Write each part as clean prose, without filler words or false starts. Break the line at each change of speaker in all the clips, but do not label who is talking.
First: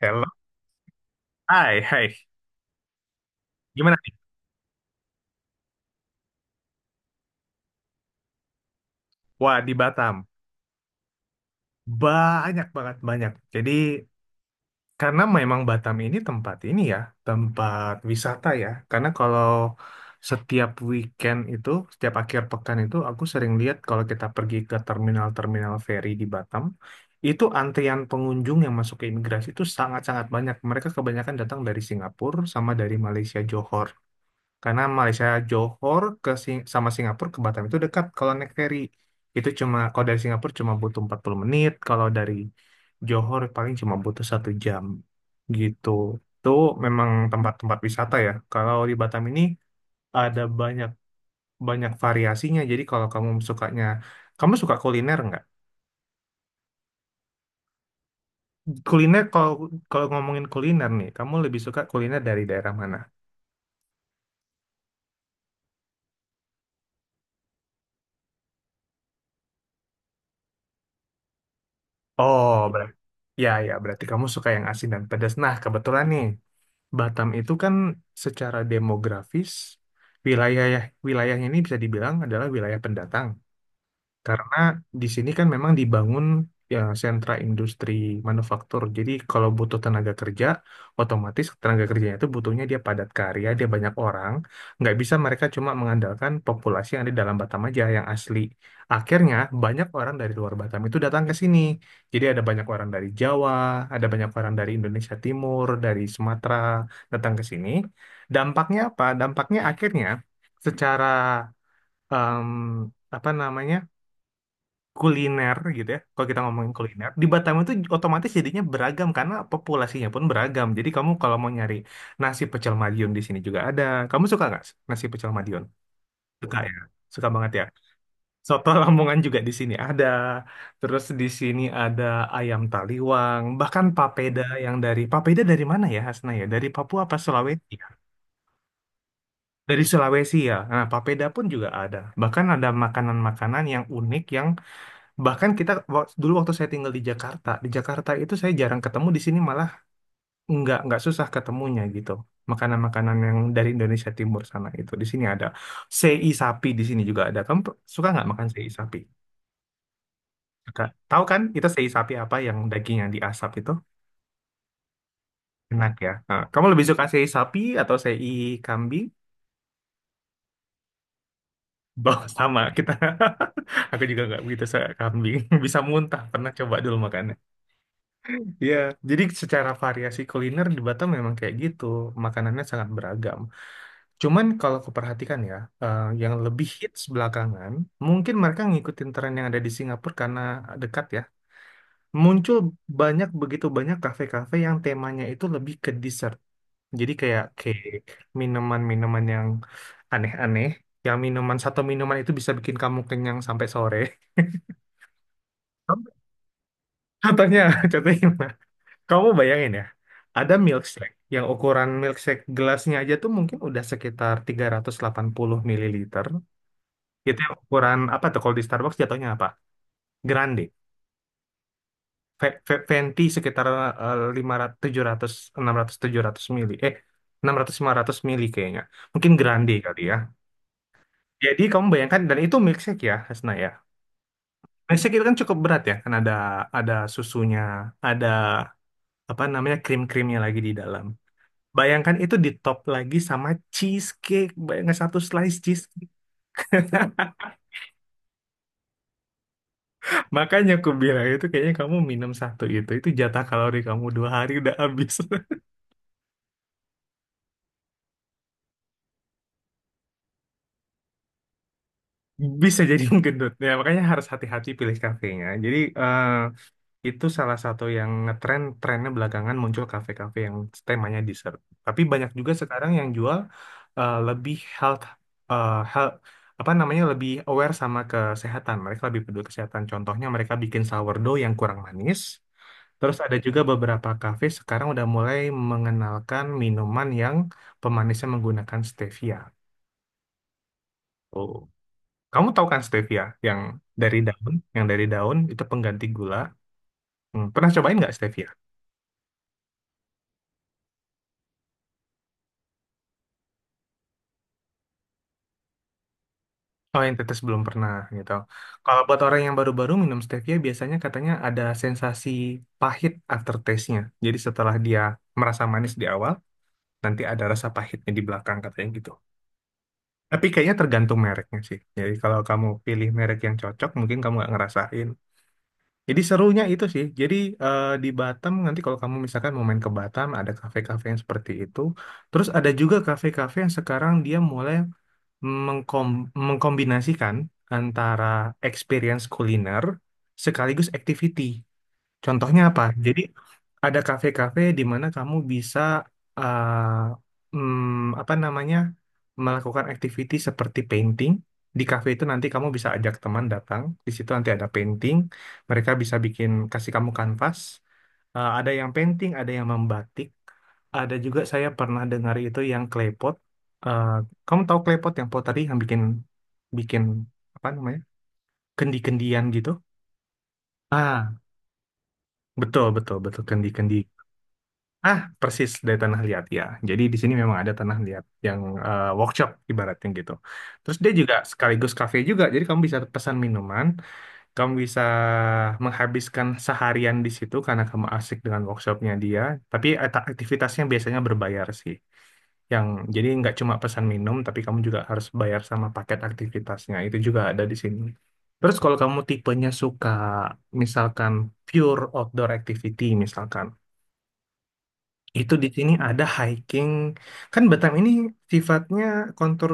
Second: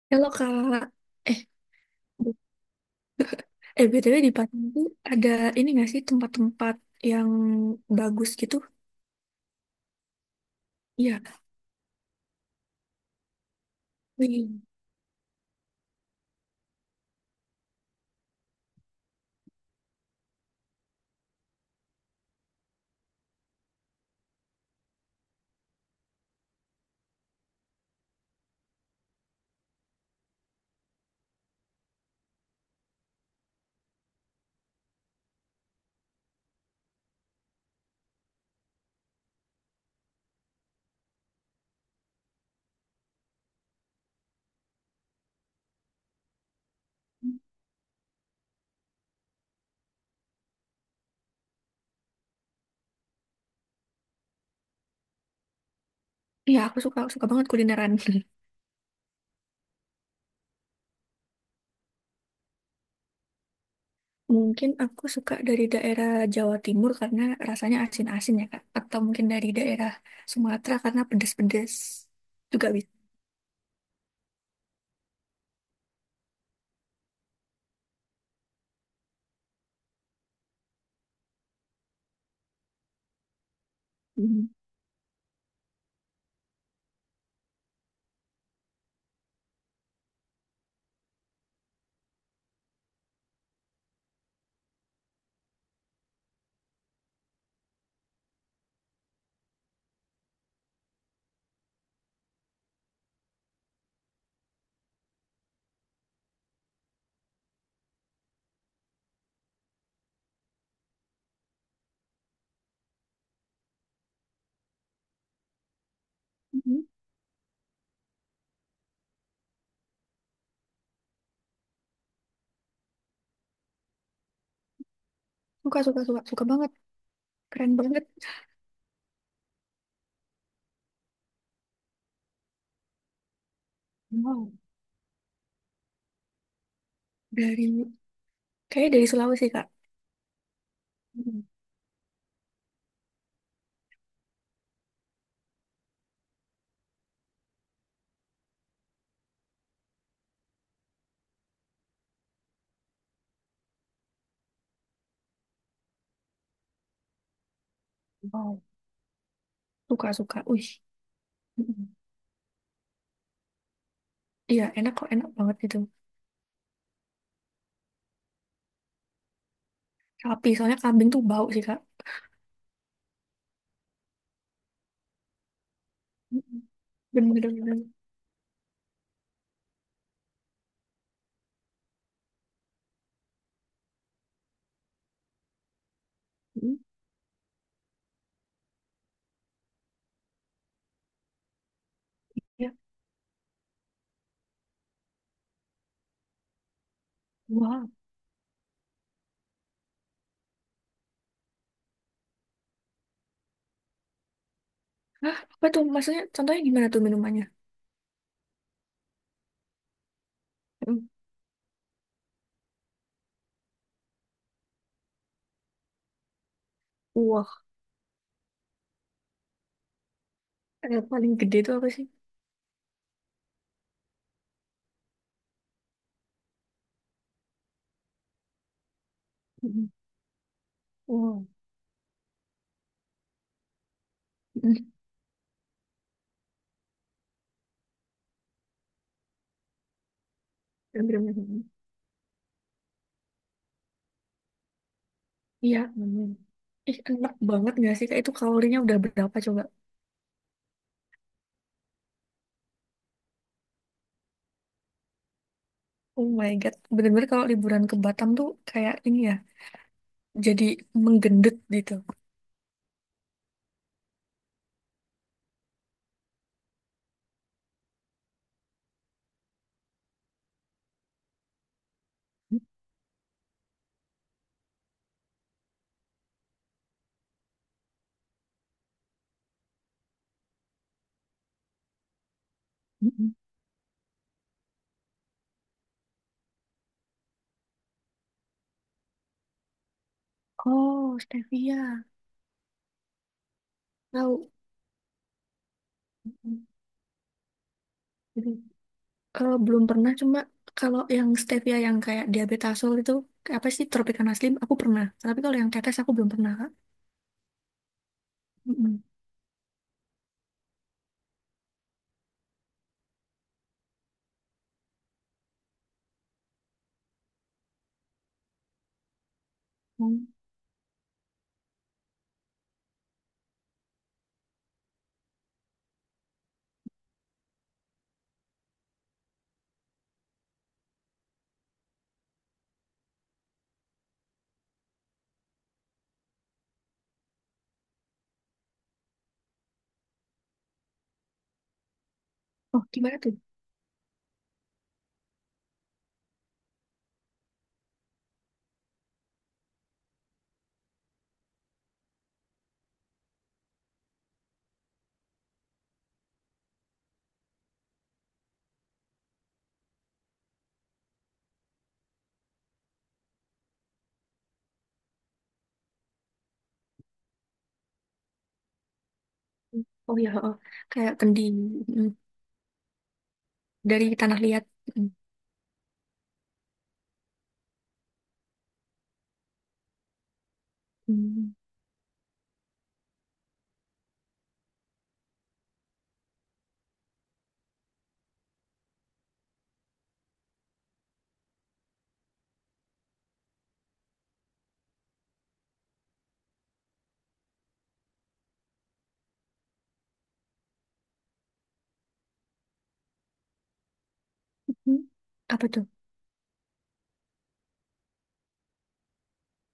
Hello,
Kalau Kak, eh,
hai, hai.
bu- eh
Gimana nih?
BTW di Padang tuh ada ini nggak sih tempat-tempat yang bagus gitu?
Wah, di Batam.
Iya,
Banyak banget, banyak. Jadi,
wih.
karena memang Batam ini tempat wisata ya. Karena kalau setiap weekend itu, setiap akhir pekan itu, aku sering lihat kalau kita pergi ke terminal-terminal feri di Batam, itu antrian pengunjung yang masuk ke imigrasi itu sangat-sangat banyak. Mereka kebanyakan datang dari Singapura sama dari Malaysia, Johor. Karena Malaysia Johor ke sama Singapura ke Batam itu dekat kalau naik ferry. Itu cuma kalau dari Singapura cuma butuh 40 menit, kalau dari Johor paling cuma butuh 1 jam gitu. Itu memang tempat-tempat wisata ya. Kalau di Batam ini ada banyak banyak variasinya. Jadi kalau kamu suka kuliner nggak?
Iya aku suka, suka banget kulineran.
Kuliner. Kalau kalau ngomongin kuliner nih, kamu lebih suka kuliner dari daerah mana?
Mungkin aku suka dari daerah Jawa Timur karena rasanya asin-asin ya Kak. Atau mungkin dari daerah Sumatera karena pedes-pedes
Oh,
juga bisa.
berarti ya, berarti kamu suka yang asin dan pedas. Nah, kebetulan nih. Batam itu kan secara demografis wilayah wilayahnya ini bisa dibilang adalah wilayah pendatang.
Mhm.
Karena di sini kan memang dibangun ya sentra industri manufaktur. Jadi kalau butuh tenaga kerja, otomatis tenaga kerjanya itu butuhnya dia padat karya, dia banyak orang. Nggak bisa mereka cuma mengandalkan populasi yang ada di dalam Batam aja yang asli. Akhirnya banyak orang dari luar Batam itu datang ke sini. Jadi ada banyak orang dari Jawa, ada banyak orang dari Indonesia Timur, dari Sumatera datang ke sini. Dampaknya apa? Dampaknya akhirnya secara em, apa namanya? Kuliner gitu ya. Kalau kita ngomongin
Mhm.
kuliner, di Batam itu otomatis jadinya beragam karena populasinya pun beragam. Jadi kamu kalau mau nyari nasi pecel Madiun di sini juga ada. Kamu suka nggak nasi pecel Madiun?
Suka, suka, suka, suka
Suka
banget.
ya. Suka banget ya.
Keren banget.
Soto Lamongan juga di sini ada. Terus di sini ada ayam taliwang, bahkan papeda
Wow.
yang dari papeda dari mana ya Hasna ya? Dari Papua apa
Dari,
Sulawesi, ya?
Kayaknya dari Sulawesi Kak.
Dari Sulawesi ya. Nah, papeda
Mhm.
pun juga ada. Bahkan ada makanan-makanan yang unik yang... Bahkan dulu waktu saya tinggal di Jakarta itu saya jarang ketemu, di sini malah nggak susah ketemunya gitu. Makanan-makanan yang dari Indonesia Timur sana itu di sini ada, sei sapi di sini juga ada. Kamu suka nggak makan
Wow.
sei sapi?
Suka, suka. Wih.
Suka. Tahu kan itu sei
Mhm.
sapi, apa yang daging yang diasap itu
Iya, enak kok, enak banget itu.
enak ya. Nah, kamu lebih suka sei sapi atau sei kambing?
Sapi, soalnya kambing tuh bau sih, Kak.
Bah, sama kita. Aku juga nggak begitu suka kambing. Bisa muntah. Pernah
Mm-mm.
coba dulu
Bener,
makannya.
bener. Bener.
Iya, jadi secara variasi kuliner di Batam memang kayak gitu, makanannya sangat beragam. Cuman kalau aku perhatikan ya, yang lebih
Mm.
hits belakangan, mungkin mereka ngikutin tren yang ada di Singapura karena dekat ya. Muncul
Ya,
begitu banyak kafe-kafe yang temanya itu lebih ke dessert. Jadi kayak
wah.
cake, minuman-minuman yang aneh-aneh, yang minuman satu minuman itu bisa bikin kamu kenyang sampai sore.
Hah, apa tuh? Maksudnya contohnya gimana tuh minumannya?
Contohnya, contohnya gimana? Kamu bayangin ya, ada
Mm.
milkshake yang ukuran milkshake gelasnya aja tuh mungkin udah sekitar 380 ml. Itu yang
Wah.
ukuran apa tuh kalau di Starbucks jatuhnya apa? Grande.
Yang paling gede tuh apa sih?
Venti sekitar 500, 700, 600, 700 ml. Eh, 600, 500 ml kayaknya. Mungkin grande
Mm.
kali ya.
Wah.
Jadi kamu bayangkan, dan itu milkshake ya, Hasna ya.
Mm.
Milkshake itu kan cukup berat ya, kan ada susunya, ada apa namanya krim-krimnya lagi di dalam.
Bener-bener.
Bayangkan itu di top lagi sama cheesecake. Bayangkan satu slice
Iya.
cheesecake.
Bener. Ih, enak banget gak sih? Kak itu kalorinya udah berapa coba?
Makanya aku bilang itu kayaknya kamu minum satu itu. Itu jatah kalori kamu 2 hari udah habis.
Oh my God. Bener-bener kalau liburan ke Batam tuh kayak ini ya. Jadi menggendut gitu.
Bisa jadi gendut. Ya, makanya harus hati-hati pilih kafenya. Jadi itu salah satu yang ngetren, trennya belakangan muncul kafe-kafe yang temanya dessert. Tapi banyak juga
Mm.
sekarang yang jual lebih health, eh, health, apa namanya lebih aware sama kesehatan. Mereka lebih peduli kesehatan. Contohnya mereka bikin sourdough yang kurang manis. Terus
Mm.
ada juga beberapa kafe sekarang udah mulai mengenalkan minuman yang pemanisnya menggunakan stevia.
Oh,
Oh,
stevia.
kamu tahu kan stevia yang dari
Tahu.
daun itu pengganti gula. Pernah cobain nggak stevia?
Mm-mm. Eh, belum pernah, cuma kalau yang stevia yang kayak diabetasol itu, kayak apa sih, tropicana slim, aku pernah. Tapi kalau yang tetes aku belum pernah, Kak.
Oh, yang tetes belum pernah gitu. Kalau
Mm-mm.
buat orang yang baru-baru minum stevia, biasanya katanya ada sensasi pahit aftertaste-nya. Jadi setelah dia merasa manis di awal, nanti ada rasa pahitnya di belakang katanya gitu.
Hmm.
Tapi kayaknya tergantung mereknya sih. Jadi kalau kamu pilih merek yang cocok, mungkin kamu nggak ngerasain. Jadi serunya itu sih. Jadi di Batam nanti kalau kamu misalkan mau main ke Batam, ada kafe-kafe yang seperti itu. Terus ada juga kafe-kafe yang sekarang dia mulai mengkom mengkombinasikan antara experience kuliner sekaligus activity. Contohnya apa?
Oh, gimana
Jadi
tuh?
ada kafe-kafe di mana kamu bisa apa namanya melakukan activity seperti painting. Di kafe itu nanti kamu bisa ajak teman datang. Di situ nanti ada painting. Mereka bisa kasih kamu kanvas. Ada yang painting, ada yang membatik, ada juga saya pernah dengar itu yang klepot. Eh, kamu tahu klepot yang pottery yang bikin bikin apa namanya? Kendi-kendian gitu?
Oh ya, oh. Kayak
Ah,
kendi mm,
betul betul betul kendi-kendi.
dari tanah liat. Mm.
Ah, persis dari tanah liat ya. Jadi di sini memang ada tanah liat yang workshop ibaratnya gitu. Terus dia juga
Mm.
sekaligus kafe juga. Jadi kamu bisa pesan minuman, kamu bisa menghabiskan seharian di situ karena kamu asik dengan workshopnya dia. Tapi aktivitasnya biasanya berbayar sih. Yang jadi nggak cuma pesan minum, tapi kamu juga harus bayar sama paket aktivitasnya. Itu juga ada di sini. Terus kalau kamu tipenya suka misalkan pure outdoor activity misalkan,
Mm.
itu
Apa
di
tuh?
sini ada hiking. Kan Batam ini sifatnya kontur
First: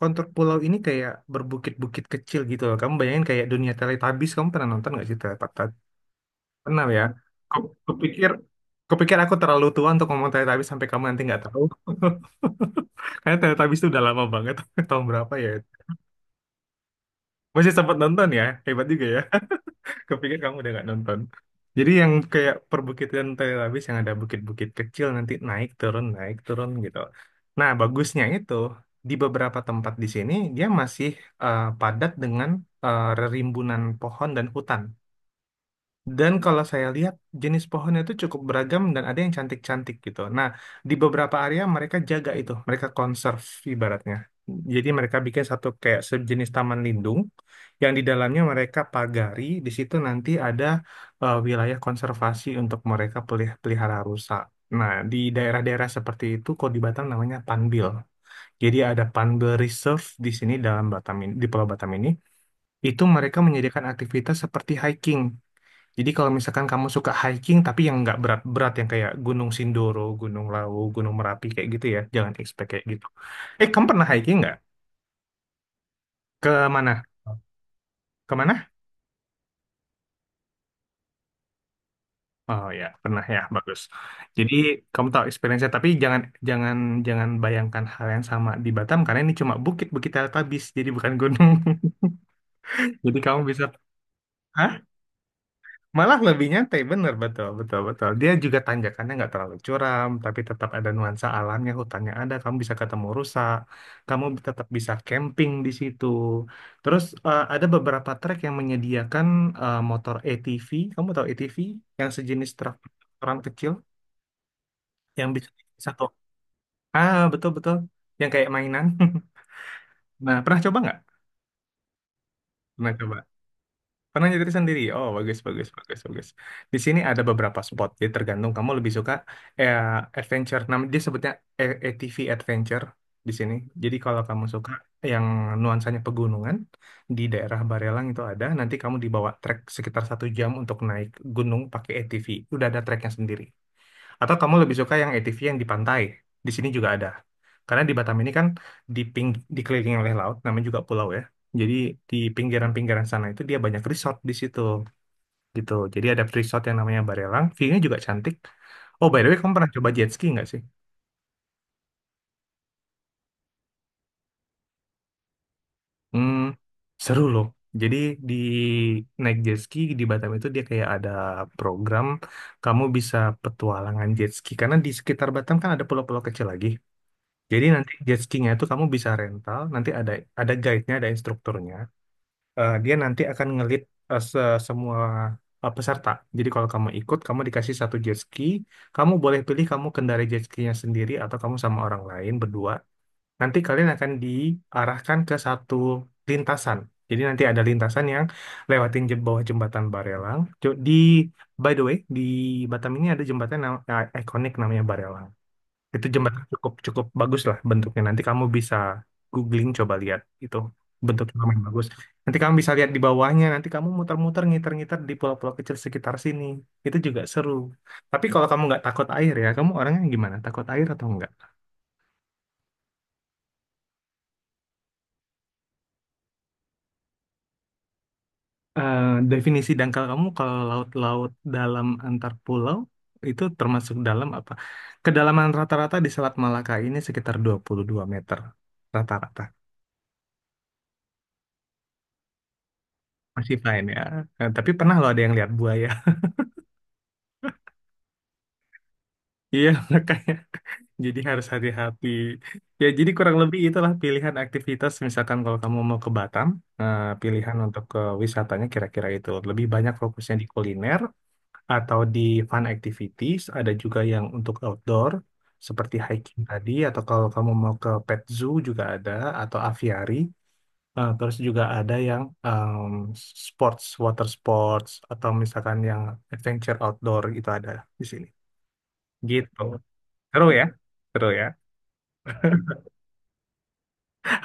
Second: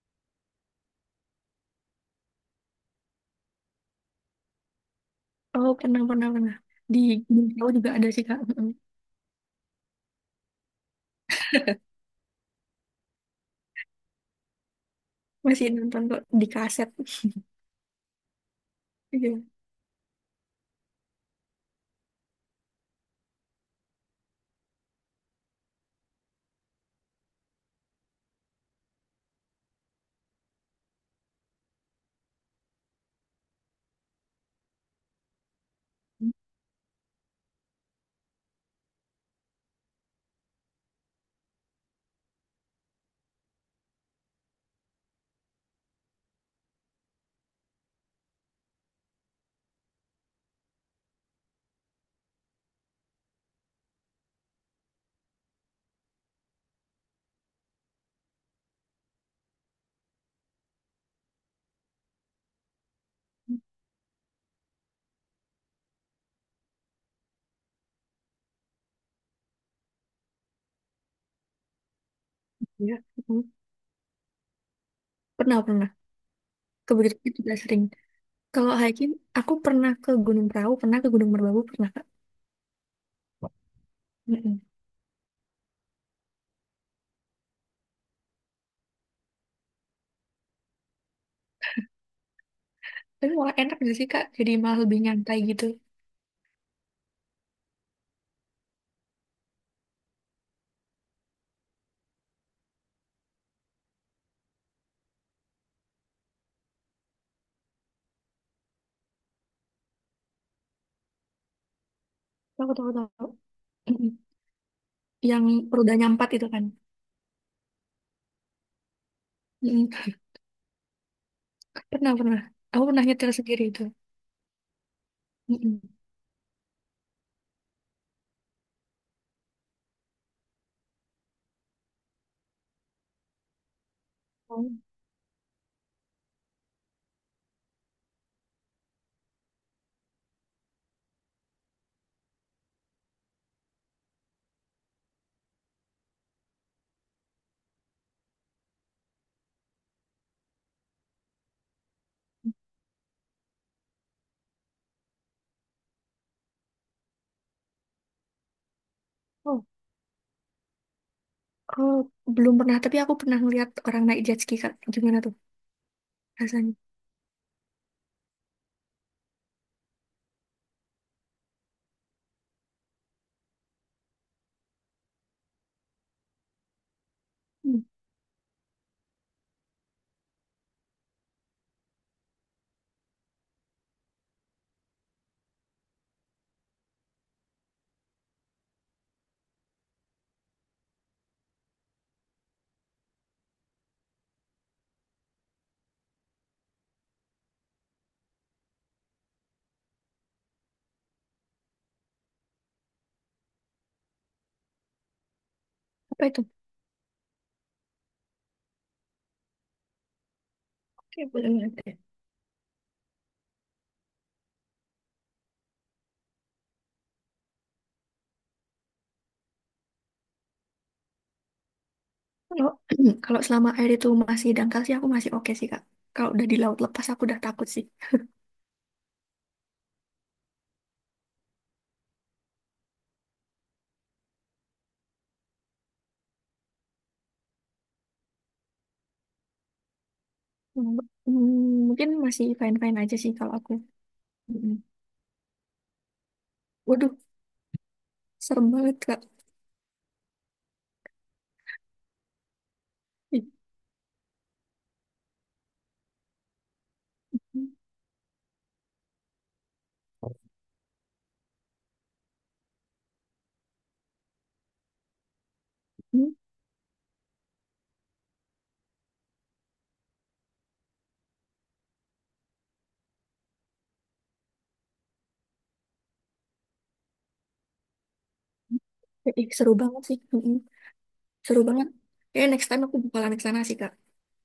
kontur pulau ini kayak berbukit-bukit kecil gitu loh. Kamu bayangin kayak dunia Teletubbies. Kamu pernah nonton nggak sih
Oh,
Teletubbies?
pernah, pernah, pernah.
Pernah
Di
ya?
Minangkabau
Ku-
juga ada sih,
Kupikir
Kak.
kupikir aku terlalu tua untuk ngomong Teletubbies sampai kamu nanti nggak tahu. Karena Teletubbies itu udah lama banget. Tahun berapa ya?
Masih nonton kok di kaset.
Masih sempat nonton ya? Hebat juga ya.
Iya.
Kupikir kamu udah gak nonton. Jadi yang kayak perbukitan Tel Aviv yang ada bukit-bukit kecil nanti naik turun gitu. Nah, bagusnya itu di beberapa tempat di sini dia masih padat dengan eh, rimbunan pohon dan hutan.
Mm.
Dan kalau saya lihat jenis pohonnya itu cukup beragam dan ada yang cantik-cantik gitu. Nah, di beberapa area mereka jaga itu, mereka conserve ibaratnya. Jadi mereka bikin satu kayak sejenis taman lindung yang di dalamnya mereka pagari, di situ nanti ada wilayah konservasi untuk mereka pelihara rusa. Nah, di daerah-daerah seperti itu kalau di Batam namanya Panbil. Jadi ada Panbil Reserve di sini, dalam Batam ini, di Pulau Batam ini. Itu mereka menyediakan aktivitas seperti hiking. Jadi kalau misalkan kamu suka hiking tapi yang nggak berat-berat yang kayak Gunung Sindoro, Gunung Lawu, Gunung Merapi kayak gitu ya, jangan expect kayak
Iya.
gitu.
Mm.
Kamu pernah hiking nggak?
Pernah, pernah.
Ke mana?
Kebegitu juga sering.
Ke mana?
Kalau hiking, aku pernah ke Gunung Prau, pernah ke Gunung Merbabu, pernah, Kak.
Oh ya, pernah ya, bagus. Jadi
Mm.
kamu tahu experience-nya tapi jangan jangan jangan bayangkan hal yang sama di Batam, karena ini cuma bukit-bukit teletabis, jadi bukan gunung. Jadi
Tapi
kamu
malah
bisa...
enak gak sih Kak? Jadi
Hah?
malah lebih nyantai gitu.
Malah lebih nyantai, bener, betul, betul, betul. Dia juga tanjakannya nggak terlalu curam, tapi tetap ada nuansa alamnya, hutannya ada, kamu bisa ketemu rusa, kamu tetap bisa camping di situ. Terus ada beberapa trek yang menyediakan motor ATV, kamu tahu ATV? Yang sejenis
Tahu,
truk
tahu, tahu.
orang kecil,
Mm-mm.
yang
Yang
bisa satu.
rodanya empat itu kan.
Ah, betul, betul. Yang kayak mainan.
Mm-mm.
Nah, pernah coba nggak?
Pernah, pernah. Aku
Pernah
pernah
coba.
nyetir sendiri itu.
Pernah nyetir sendiri? Oh, bagus, bagus,
Mm-mm.
bagus, bagus. Di sini ada beberapa spot. Jadi tergantung kamu lebih suka eh, adventure. Dia sebutnya ATV adventure di sini. Jadi kalau kamu
Oh,
suka yang nuansanya pegunungan di daerah Barelang itu ada. Nanti kamu dibawa trek sekitar 1 jam untuk naik gunung pakai ATV. Udah ada treknya sendiri. Atau kamu lebih suka yang ATV yang di pantai? Di sini juga ada. Karena di Batam ini kan di ping, dikelilingi oleh laut, namanya juga pulau ya. Jadi di pinggiran-pinggiran sana itu dia banyak resort di situ gitu. Jadi ada resort yang namanya Barelang, view-nya juga cantik. Oh, by the way, kamu
oh.
pernah coba jet ski nggak sih?
Oh, belum pernah. Tapi aku pernah ngeliat orang naik jet ski Kak. Gimana tuh
Hmm,
rasanya?
seru loh. Jadi di naik jet ski di Batam itu dia kayak ada program kamu bisa petualangan jet ski. Karena di sekitar Batam kan ada pulau-pulau kecil lagi. Jadi
Hmm.
nanti jet skiing-nya itu kamu bisa rental, nanti ada guide-nya, ada instrukturnya. Dia nanti akan eh, se- semua peserta. Jadi kalau kamu ikut, kamu dikasih satu jet ski, kamu boleh pilih kamu kendarai jet ski-nya sendiri atau kamu sama orang lain berdua. Nanti kalian akan diarahkan ke satu lintasan. Jadi nanti ada lintasan yang lewatin bawah jembatan Barelang. Jo- Di by the way, di Batam ini ada jembatan ikonik namanya Barelang. Itu
Apa itu?
jembatan cukup cukup bagus lah bentuknya. Nanti kamu bisa googling coba lihat itu
Oke,
bentuknya
boleh
lumayan
banget
bagus.
ya.
Nanti kamu bisa lihat di bawahnya. Nanti kamu muter-muter ngiter-ngiter di pulau-pulau kecil sekitar sini. Itu juga seru. Tapi kalau kamu nggak takut air ya, kamu orangnya gimana? Takut air atau nggak?
Kalau kalau selama air itu masih dangkal sih aku masih oke sih Kak. Kalau udah di laut lepas aku udah takut sih.
Eh, definisi dangkal kamu kalau laut-laut dalam antar pulau itu termasuk dalam apa? Kedalaman rata-rata di Selat Malaka ini sekitar 22 meter rata-rata.
Hmm, hmm, mungkin masih fine-fine aja sih kalau
Masih
aku.
fine ya. Tapi
Mm-mm.
pernah loh ada yang lihat buaya.
Waduh, serem banget Kak.
Iya, makanya jadi harus hati-hati. Ya, jadi kurang
Ih.
lebih itulah pilihan aktivitas. Misalkan kalau kamu mau ke Batam, pilihan untuk ke wisatanya kira-kira itu. Lebih banyak fokusnya di kuliner atau di fun activities. Ada juga yang untuk outdoor, seperti
Hmm.
hiking tadi, atau kalau kamu mau ke pet zoo juga ada, atau aviary. Terus juga ada yang sports, water sports, atau misalkan yang adventure outdoor itu ada di sini.
Ih,
Gitu.
seru banget sih.
Seru
Mm-mm.
ya? Seru ya?
Seru banget. Kayaknya next time aku bakalan ke sana sih, Kak.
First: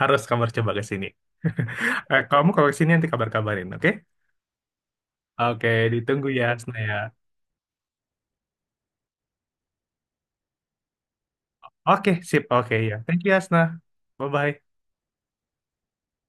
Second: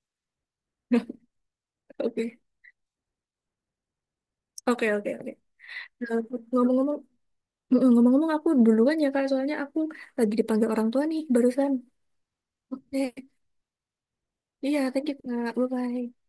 Harus kabar coba ke sini. Eh,
Oke.
kamu kalau ke sini nanti kabar-kabarin, oke?
Oke, oke, oke.
Oke,
Nah,
ditunggu ya, Asna ya.
Ngomong-ngomong, ngomong-ngomong aku duluan ya, Kak. Soalnya aku lagi dipanggil orang tua nih, barusan.
Oke, sip. Oke, ya.
Oke.
Thank you, Asna. Bye-bye.
Iya, thank you, Kak. Bye-bye.